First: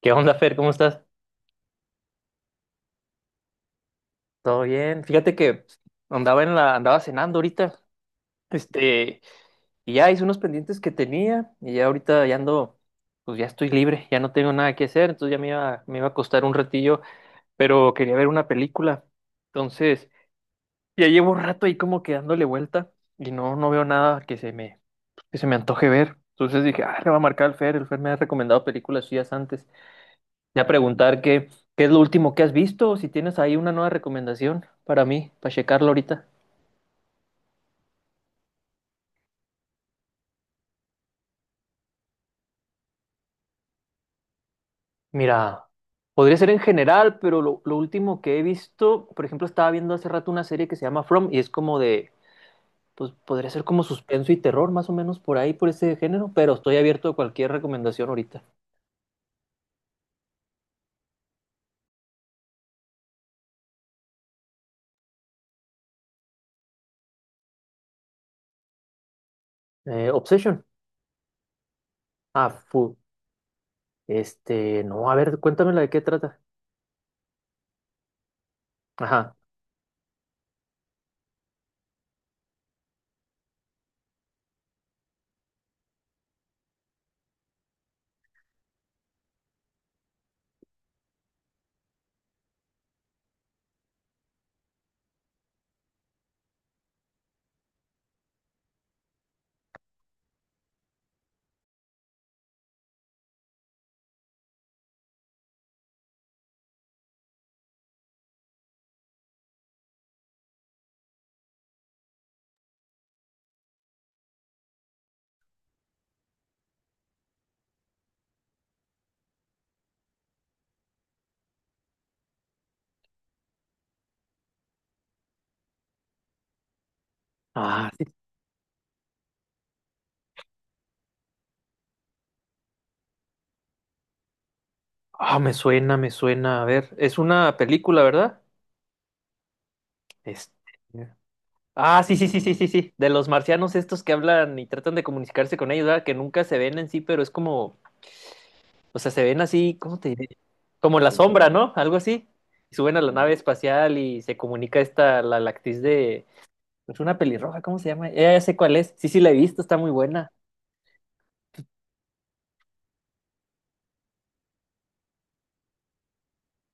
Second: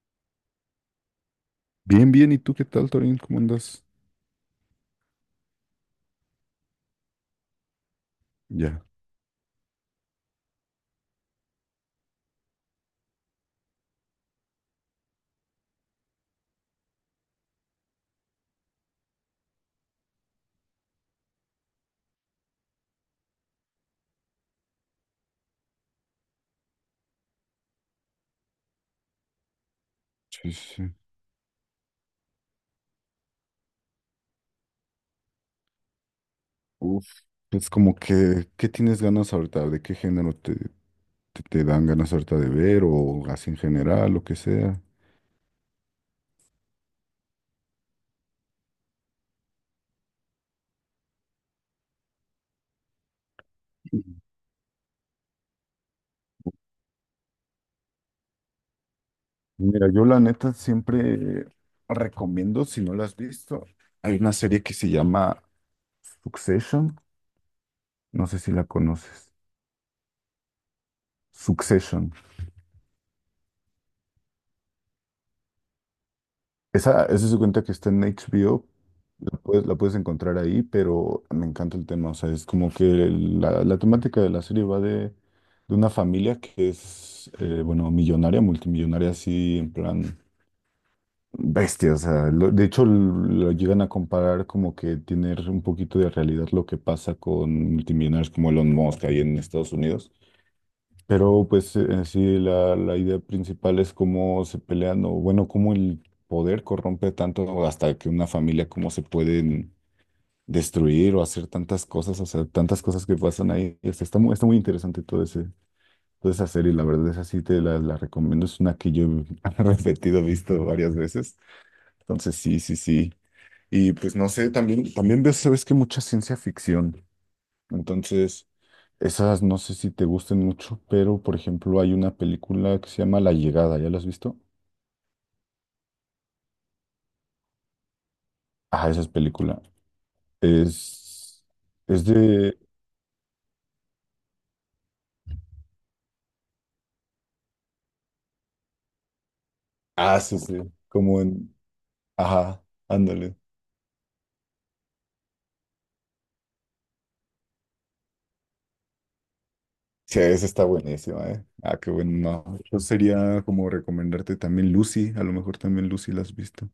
¿Qué onda, Fer? ¿Cómo estás? Bien, bien, ¿y tú qué tal, Torín? ¿Cómo andas? ¿Todo bien? Fíjate que andaba cenando ahorita, Ya. este, y ya hice unos pendientes que tenía, y ya ahorita ya ando, pues ya estoy libre, ya no tengo nada que hacer, entonces ya me iba a costar un ratillo, pero quería ver una película. Entonces, ya llevo un rato ahí como que dándole vuelta, y no veo nada que que se me antoje ver. Entonces dije, ah, le va a marcar al Fer, el Fer me ha recomendado películas suyas antes. Sí, Voy a sí, sí. preguntar qué es lo último que has visto, o si tienes ahí una nueva recomendación para mí, para checarlo ahorita. Uf, es como que, ¿qué tienes ganas ahorita? ¿De qué género te dan ganas ahorita de ver o así en general, lo que sea? Mira, podría ser en general, pero lo último que he visto, por ejemplo, estaba viendo hace rato una serie que se llama From pues podría ser como suspenso y terror, más o menos por ahí, por ese género, pero estoy abierto a cualquier recomendación ahorita. Mira, yo la neta siempre recomiendo, si no la has visto, hay una serie que se llama Succession, no sé si la conoces. Obsession. Succession. Ah, fu. No, a ver, cuéntamela de qué trata. Esa se cuenta que está en HBO. Ajá. Pues la puedes encontrar ahí, pero me encanta el tema. O sea, es como que la temática de la serie va de una familia que es, bueno, millonaria, multimillonaria, así en plan bestia. O sea, de hecho lo llegan a comparar como que tener un poquito de realidad lo que pasa con multimillonarios como Elon Musk ahí en Estados Unidos. Pero pues en sí, la idea principal es cómo se pelean o bueno, cómo el poder corrompe tanto hasta que una familia, cómo se pueden destruir o hacer tantas cosas, o sea, tantas cosas que pasan ahí. O sea, está muy interesante todo ese, toda esa serie, la verdad, esa sí te la recomiendo. Es una que yo he repetido, visto varias veces. Entonces, sí, sí, sí. Y pues no sé, también, también veo, sabes que mucha ciencia ficción. Ah, sí. Entonces, esas no sé si te gusten mucho, pero por ejemplo, hay una película que se llama La Llegada, ¿ya la has visto? Ah, me suena, me suena. A ver, es una película, ¿verdad? Ah, esa es película. Este. Es, Ah, es sí, sí, sí, sí, de... sí, sí. De los marcianos estos que hablan y tratan de comunicarse con ellos, ¿verdad? Que nunca se ven en sí, pero es como, o sea, se ven así, ¿cómo te Ah, diré? sí, sí, Como la como sombra, en... ¿no? Algo así. Ajá, Y suben a la nave ándale. espacial y se comunica esta, la actriz de, es una pelirroja, ¿cómo se llama? Ya, ya sé cuál es. Sí, sí, la he visto, está muy Sí, buena. esa está buenísima, ¿eh? Ah, qué bueno. No, yo sería como recomendarte también Lucy, a lo mejor también Lucy la has visto.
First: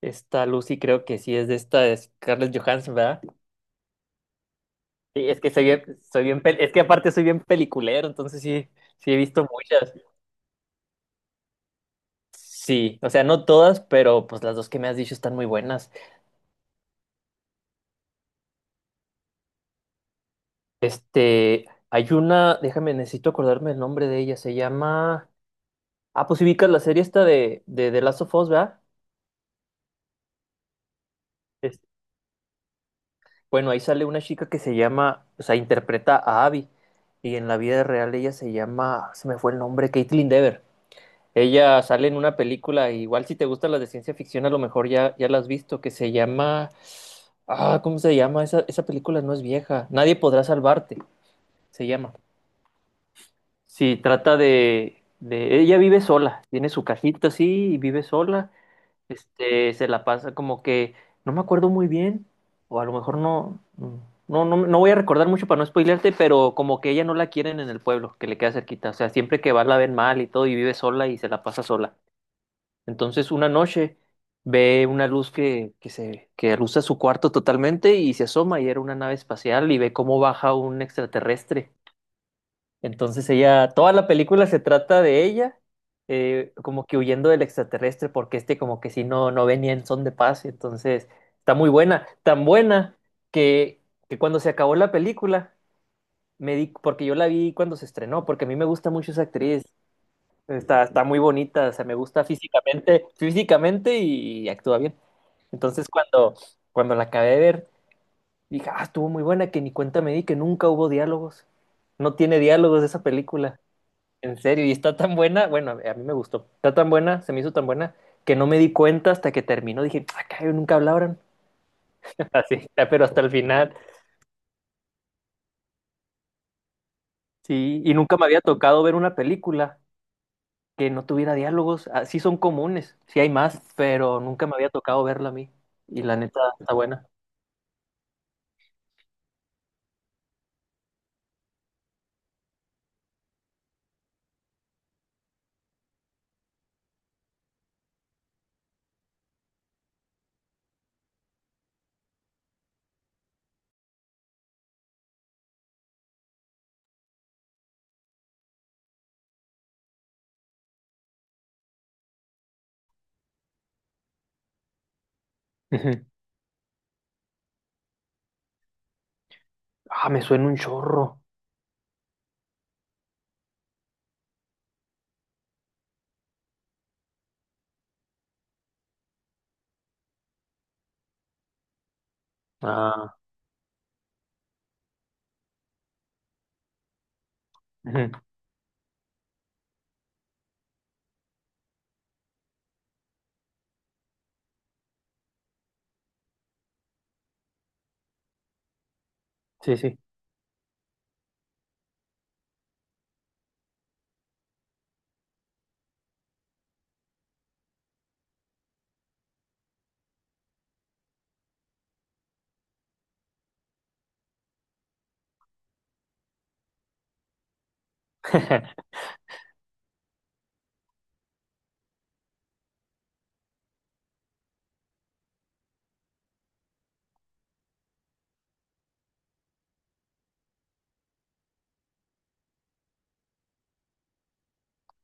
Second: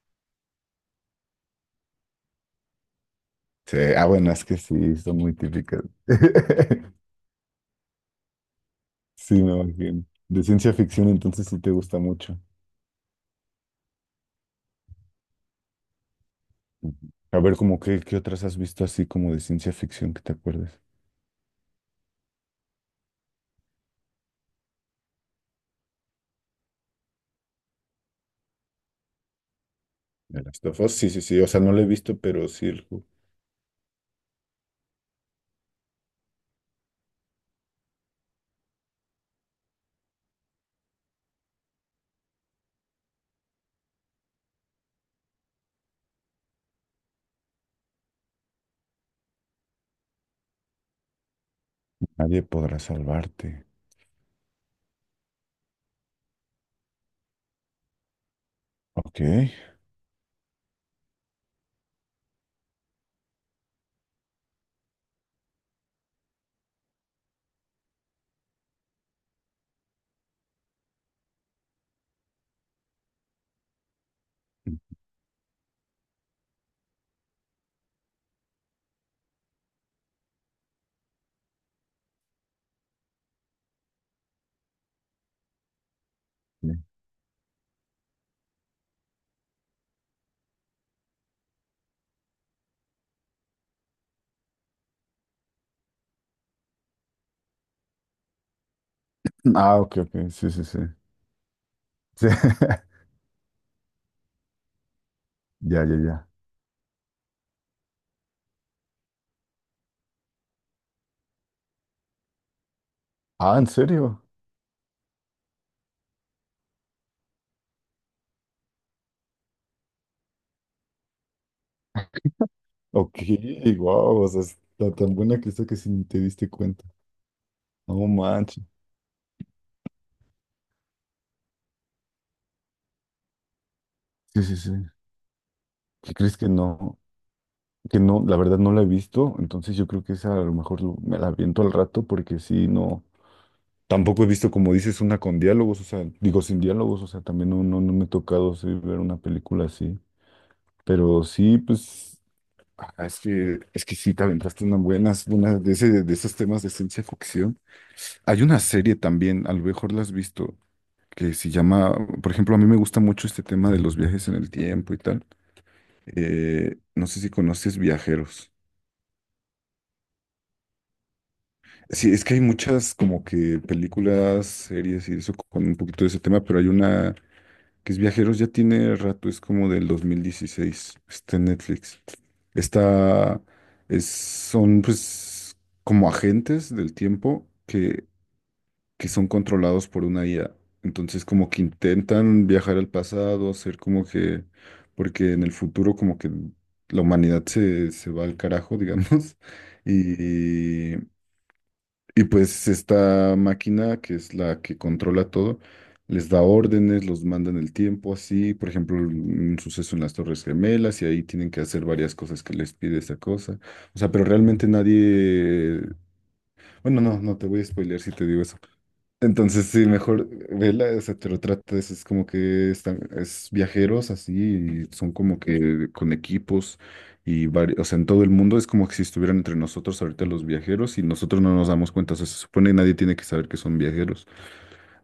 Esta Lucy creo que sí es de esta, es Scarlett Johansson, ¿verdad? Sí, ah, bueno, es que sí, son Sí, muy es que típicas. Es que aparte soy bien peliculero, entonces sí, sí he Sí, visto me muchas. imagino. De ciencia ficción, entonces sí te gusta mucho. Sí, o sea, no todas, pero pues las dos que me has dicho están muy buenas. Ujú. A ver, como qué, qué otras has visto así como de ciencia ficción que te acuerdes. Hay una, déjame, necesito acordarme el nombre de ella, se llama... Ah, pues si ubicas la serie esta de The Last of Us, ¿verdad? ¿De Last of Us? Sí, sí, sí. O sea, no Es- lo he visto, pero sí el juego. bueno, ahí sale una chica que se llama, o sea, interpreta a Abby, y en la vida real ella se llama, se me fue el nombre, Caitlin Dever. Ella sale en una película, igual si te gustan las de ciencia ficción, a lo mejor ya la has visto, que se llama... Ah, ¿cómo se llama? Esa película no es vieja. Nadie podrá salvarte, se llama. Nadie podrá salvarte. Sí, de... Ella vive sola, tiene su cajita así y vive sola. Ok. Se la pasa como que... No me acuerdo muy bien, o a lo mejor no... No, voy a recordar mucho para no spoilearte, pero como que ella no la quieren en el pueblo, que le queda cerquita. O sea, siempre que va la ven mal y todo y vive sola y se la pasa sola. Entonces una noche ve una luz que se que alusa su cuarto totalmente y se asoma y era una nave espacial y ve cómo baja un extraterrestre, entonces ella, toda la película se trata de ella, Ok. como que huyendo del extraterrestre, porque este como que si no, no venía en son de paz, entonces está muy buena, tan buena que, que cuando se acabó la película, me di, porque yo la vi cuando se estrenó, porque a mí me gusta mucho esa actriz, Ah, ok, ok. Sí, sí, sí. Está muy bonita, o sea, me gusta Sí. físicamente, físicamente y actúa bien. Ya, Entonces ya, ya. cuando, Cuando la acabé de ver, dije, ah, estuvo muy buena, que ni cuenta me di que nunca hubo diálogos, no tiene diálogos esa Ah, película. ¿en serio? En serio, y está tan buena, bueno, a mí me gustó, está tan buena, se me hizo tan buena, que no me di cuenta hasta que terminó, dije, acá nunca hablaron, así, ya, pero Ok, hasta el final, wow, o sea, está tan buena que está que si ni te diste cuenta. sí, y No nunca me había manches. tocado ver una película que no tuviera diálogos, ah. Sí, son comunes, sí hay más, pero Sí, nunca me sí, había sí. tocado verla a mí, y ¿Qué la crees neta que está no? buena. Que no, la verdad no la he visto, entonces yo creo que esa a lo mejor me la aviento al rato porque sí, no. Tampoco he visto, como dices, una con diálogos, o sea, digo sin diálogos, o sea, también no, no, no me ha tocado sí, ver una película así. Pero sí, pues, ah, es que sí, te aventaste unas buenas, una de, ese, de esos temas de ciencia ficción. Hay una serie también, a lo mejor la has visto, que se llama, por ejemplo, a mí me gusta mucho este tema de los viajes en el tiempo y tal. Ujú. No sé si conoces Viajeros. Ah, me suena un chorro. Sí, es que hay muchas como que películas, series y eso con un poquito de ese tema, pero hay una que es Viajeros, ya tiene rato, es como del 2016, está en Netflix. Ah, Esta es, son pues como agentes del tiempo que ujú, que son controlados por una IA. Entonces como que intentan viajar al pasado, hacer como que, porque en el futuro como que la humanidad se, se va al carajo, digamos, sí, sí. y, y pues esta máquina que es la que controla todo, les da órdenes, los manda en el tiempo, así, por ejemplo, un suceso en las Torres Gemelas y ahí tienen que hacer varias cosas que les pide esa cosa. O sea, pero realmente nadie... Bueno, no, no te voy a spoilear si te digo entonces, sí, mejor vela, o sea, pero trata de, es como que están, es viajeros así, y son como que con equipos y varios, o sea, en todo el mundo es como que si estuvieran entre nosotros ahorita los viajeros y nosotros no nos damos cuenta, o sea, se supone que nadie tiene que saber que son viajeros.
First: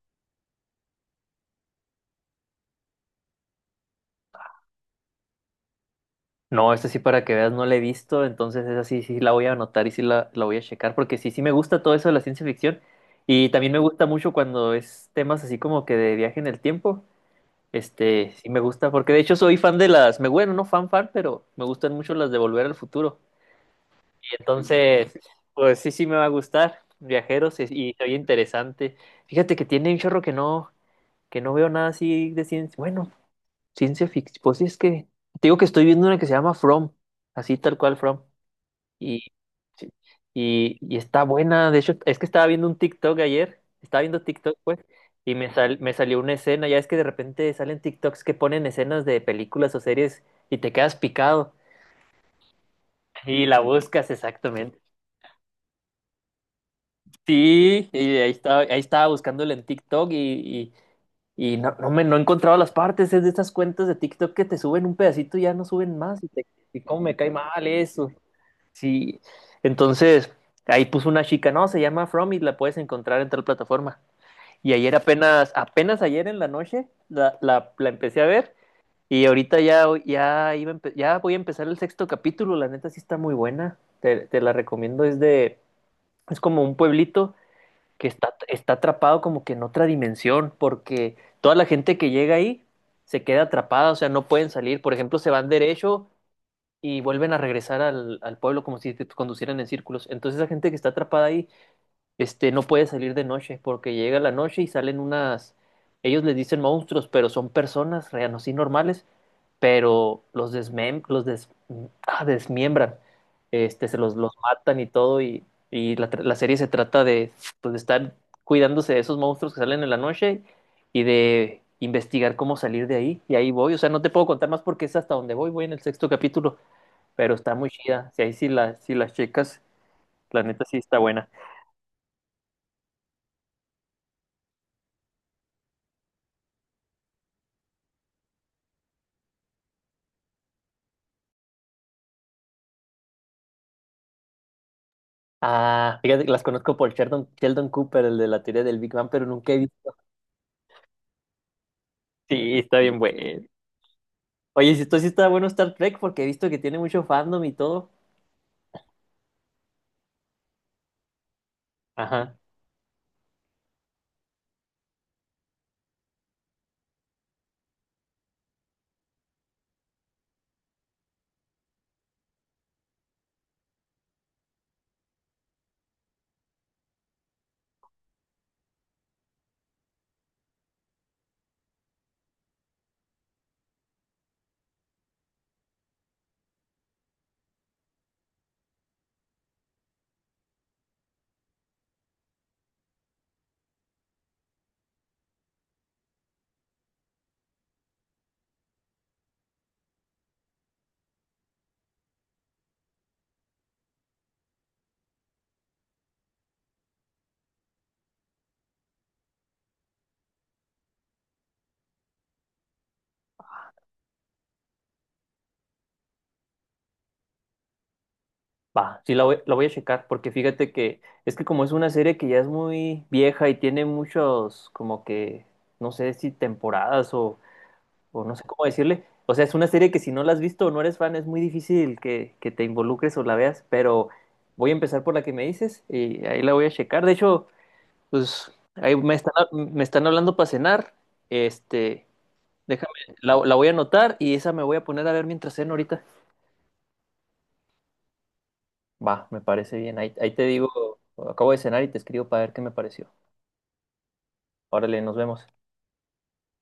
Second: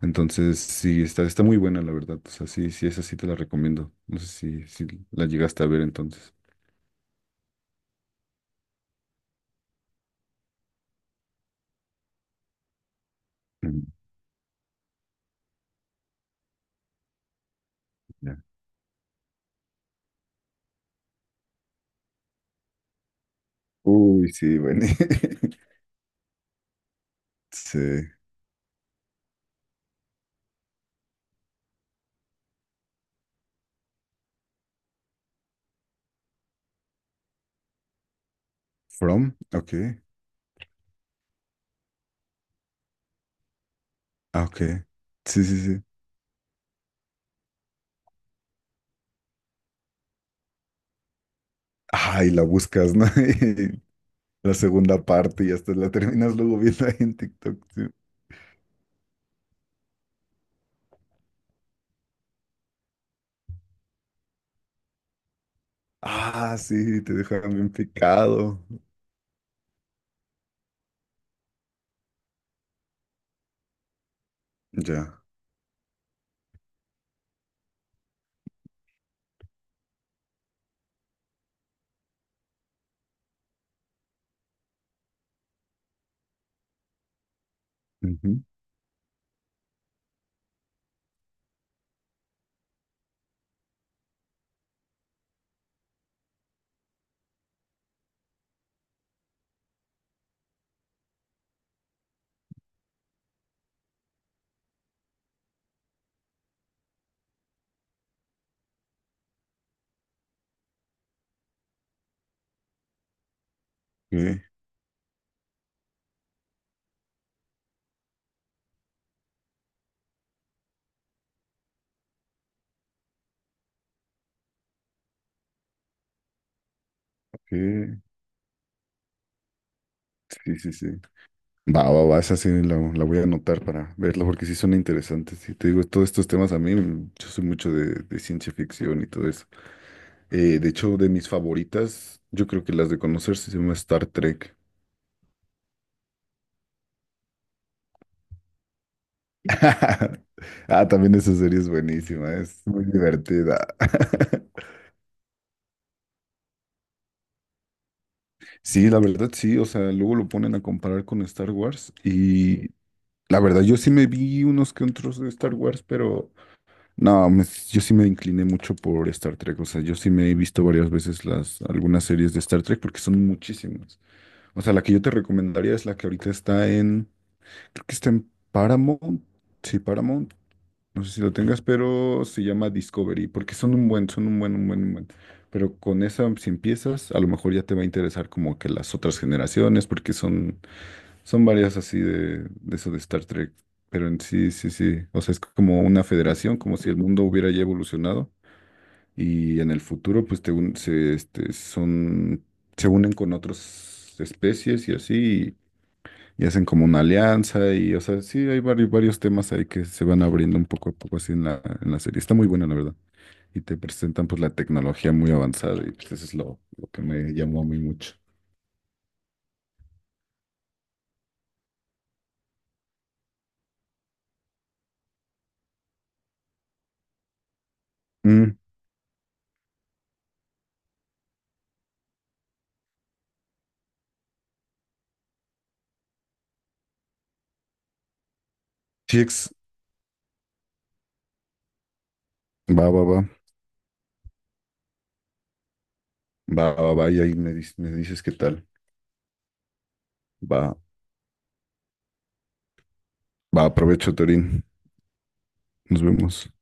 Entonces, sí, está, está muy buena, la verdad, o sea, sí, sí, esa sí te la recomiendo. No sé si, si la llegaste a ver entonces. No, esta sí para que veas, no la he visto, entonces esa sí, sí la voy a anotar y sí la voy a checar, porque sí, sí me gusta todo eso de la ciencia ficción y también me Mm, gusta mucho cuando es temas así como que de viaje en el tiempo, ya. sí me gusta, porque de hecho soy fan de las, me bueno, no fan fan, pero me gustan mucho las de Volver al Futuro, y Uy, sí, bueno. entonces, pues sí, sí me va a gustar, viajeros, y Sí. soy interesante. Fíjate que tiene un chorro que no veo nada así de ciencia, bueno, ciencia ficción, pues sí es que, te digo que estoy viendo una que se llama From, así tal cual From. Y, From, ok. sí, y está buena. De hecho, es que estaba viendo un TikTok ayer. Estaba viendo Ah, TikTok, ok. pues. Sí, sí, sí. Me salió una escena. Ya es que de repente salen TikToks que ponen escenas de películas o series y te quedas picado. Ay, la buscas, ¿no? Y la buscas Y la exactamente. segunda parte y hasta la terminas luego viendo ahí en TikTok. Sí. Sí, ahí estaba buscándola en TikTok y no, no me no he encontrado las partes. Es de estas cuentas de TikTok que te suben un pedacito y ya no suben más. Ah, Y cómo sí, te me cae dejan mal bien eso. picado. Sí, entonces ahí puso una chica, no, se llama From y la puedes encontrar en tal plataforma. Y ayer Ya. apenas, apenas ayer en la noche la empecé a ver y ahorita ya voy a empezar el sexto capítulo, la neta sí está muy buena, te la recomiendo, es de, es como un pueblito Ujú. está atrapado como que en otra dimensión, porque toda la gente que llega ahí se queda atrapada, o sea, no pueden salir, por ejemplo, se van derecho y vuelven a regresar al pueblo como si te conducieran en círculos. Entonces esa gente que está atrapada ahí, no puede salir de noche porque llega la noche y salen unas, ellos les dicen monstruos, pero son personas reanos y normales, pero los desmem, los des- ah, desmiembran, se los ¿Qué? matan y todo y, la serie se trata de, pues, de estar cuidándose de esos monstruos que salen en la noche y de investigar cómo salir de ahí y ahí voy, o sea, no te puedo contar más porque es hasta donde voy, voy en el sexto capítulo, pero está muy ¿Qué? chida. Si ahí sí, la, sí las chicas, la Sí, neta sí, sí sí. está buena. Va, va, va, esa sí la voy a anotar para verla porque sí son interesantes. Y te digo, todos estos temas a mí, mm, yo soy mucho de ciencia ficción y todo eso. De hecho, de mis favoritas, yo creo que las de conocer se llama Star Trek. Ah, fíjate que las conozco por Sheldon, Sheldon Cooper, el de la teoría del Big Bang, pero nunca he visto. Ah, también esa serie es buenísima, Sí, es está muy bien bueno. divertida. Oye, si esto sí está bueno Star Trek, porque he visto que tiene mucho fandom y todo. Sí, la verdad sí, o sea, luego lo ponen a comparar con Star Wars Ajá. y la verdad yo sí me vi unos que otros de Star Wars, pero no, yo sí me incliné mucho por Star Trek, o sea, yo sí me he visto varias veces las algunas series de Star Trek porque son muchísimas. O sea, la que yo te recomendaría es la que ahorita está en, creo que está en Paramount, sí, Paramount, no sé si lo tengas, pero se llama Discovery, porque son un buen. Pero con esa, si empiezas, a lo mejor ya te va a interesar como que las otras generaciones, porque son, son varias así de eso de Star Trek. Pero en sí, sí, sí. O sea, es como una federación, como si el mundo hubiera ya evolucionado. Y en el futuro, pues te un- se, este, son, se unen con otras especies y así y hacen como una alianza y, o sea, sí, hay varios, varios temas ahí que se van abriendo un poco a poco así en en la serie. Está muy buena, la verdad. Y te presentan pues la tecnología muy avanzada y pues eso es lo que me llamó a mí mucho. Va, la voy a checar, porque fíjate que es que como es una serie que ya es muy vieja y tiene muchos, como que, no sé si temporadas o no sé Mm, cómo decirle. O sea, es una serie que si no la has visto o no eres fan, es muy difícil que te involucres o la veas, pero voy a empezar por la que me dices y ahí la voy a checar. De hecho, pues ahí sí, me están hablando para cenar. Este, va, Déjame, va, va, la voy a anotar y esa me voy a poner a ver mientras ceno ahorita. va, va, va, y ahí me, me dices qué tal. Va, me parece bien. Ahí te digo, Va, acabo de cenar y te escribo para ver qué me pareció. va, aprovecho, Torín. Órale, nos vemos. Nos vemos.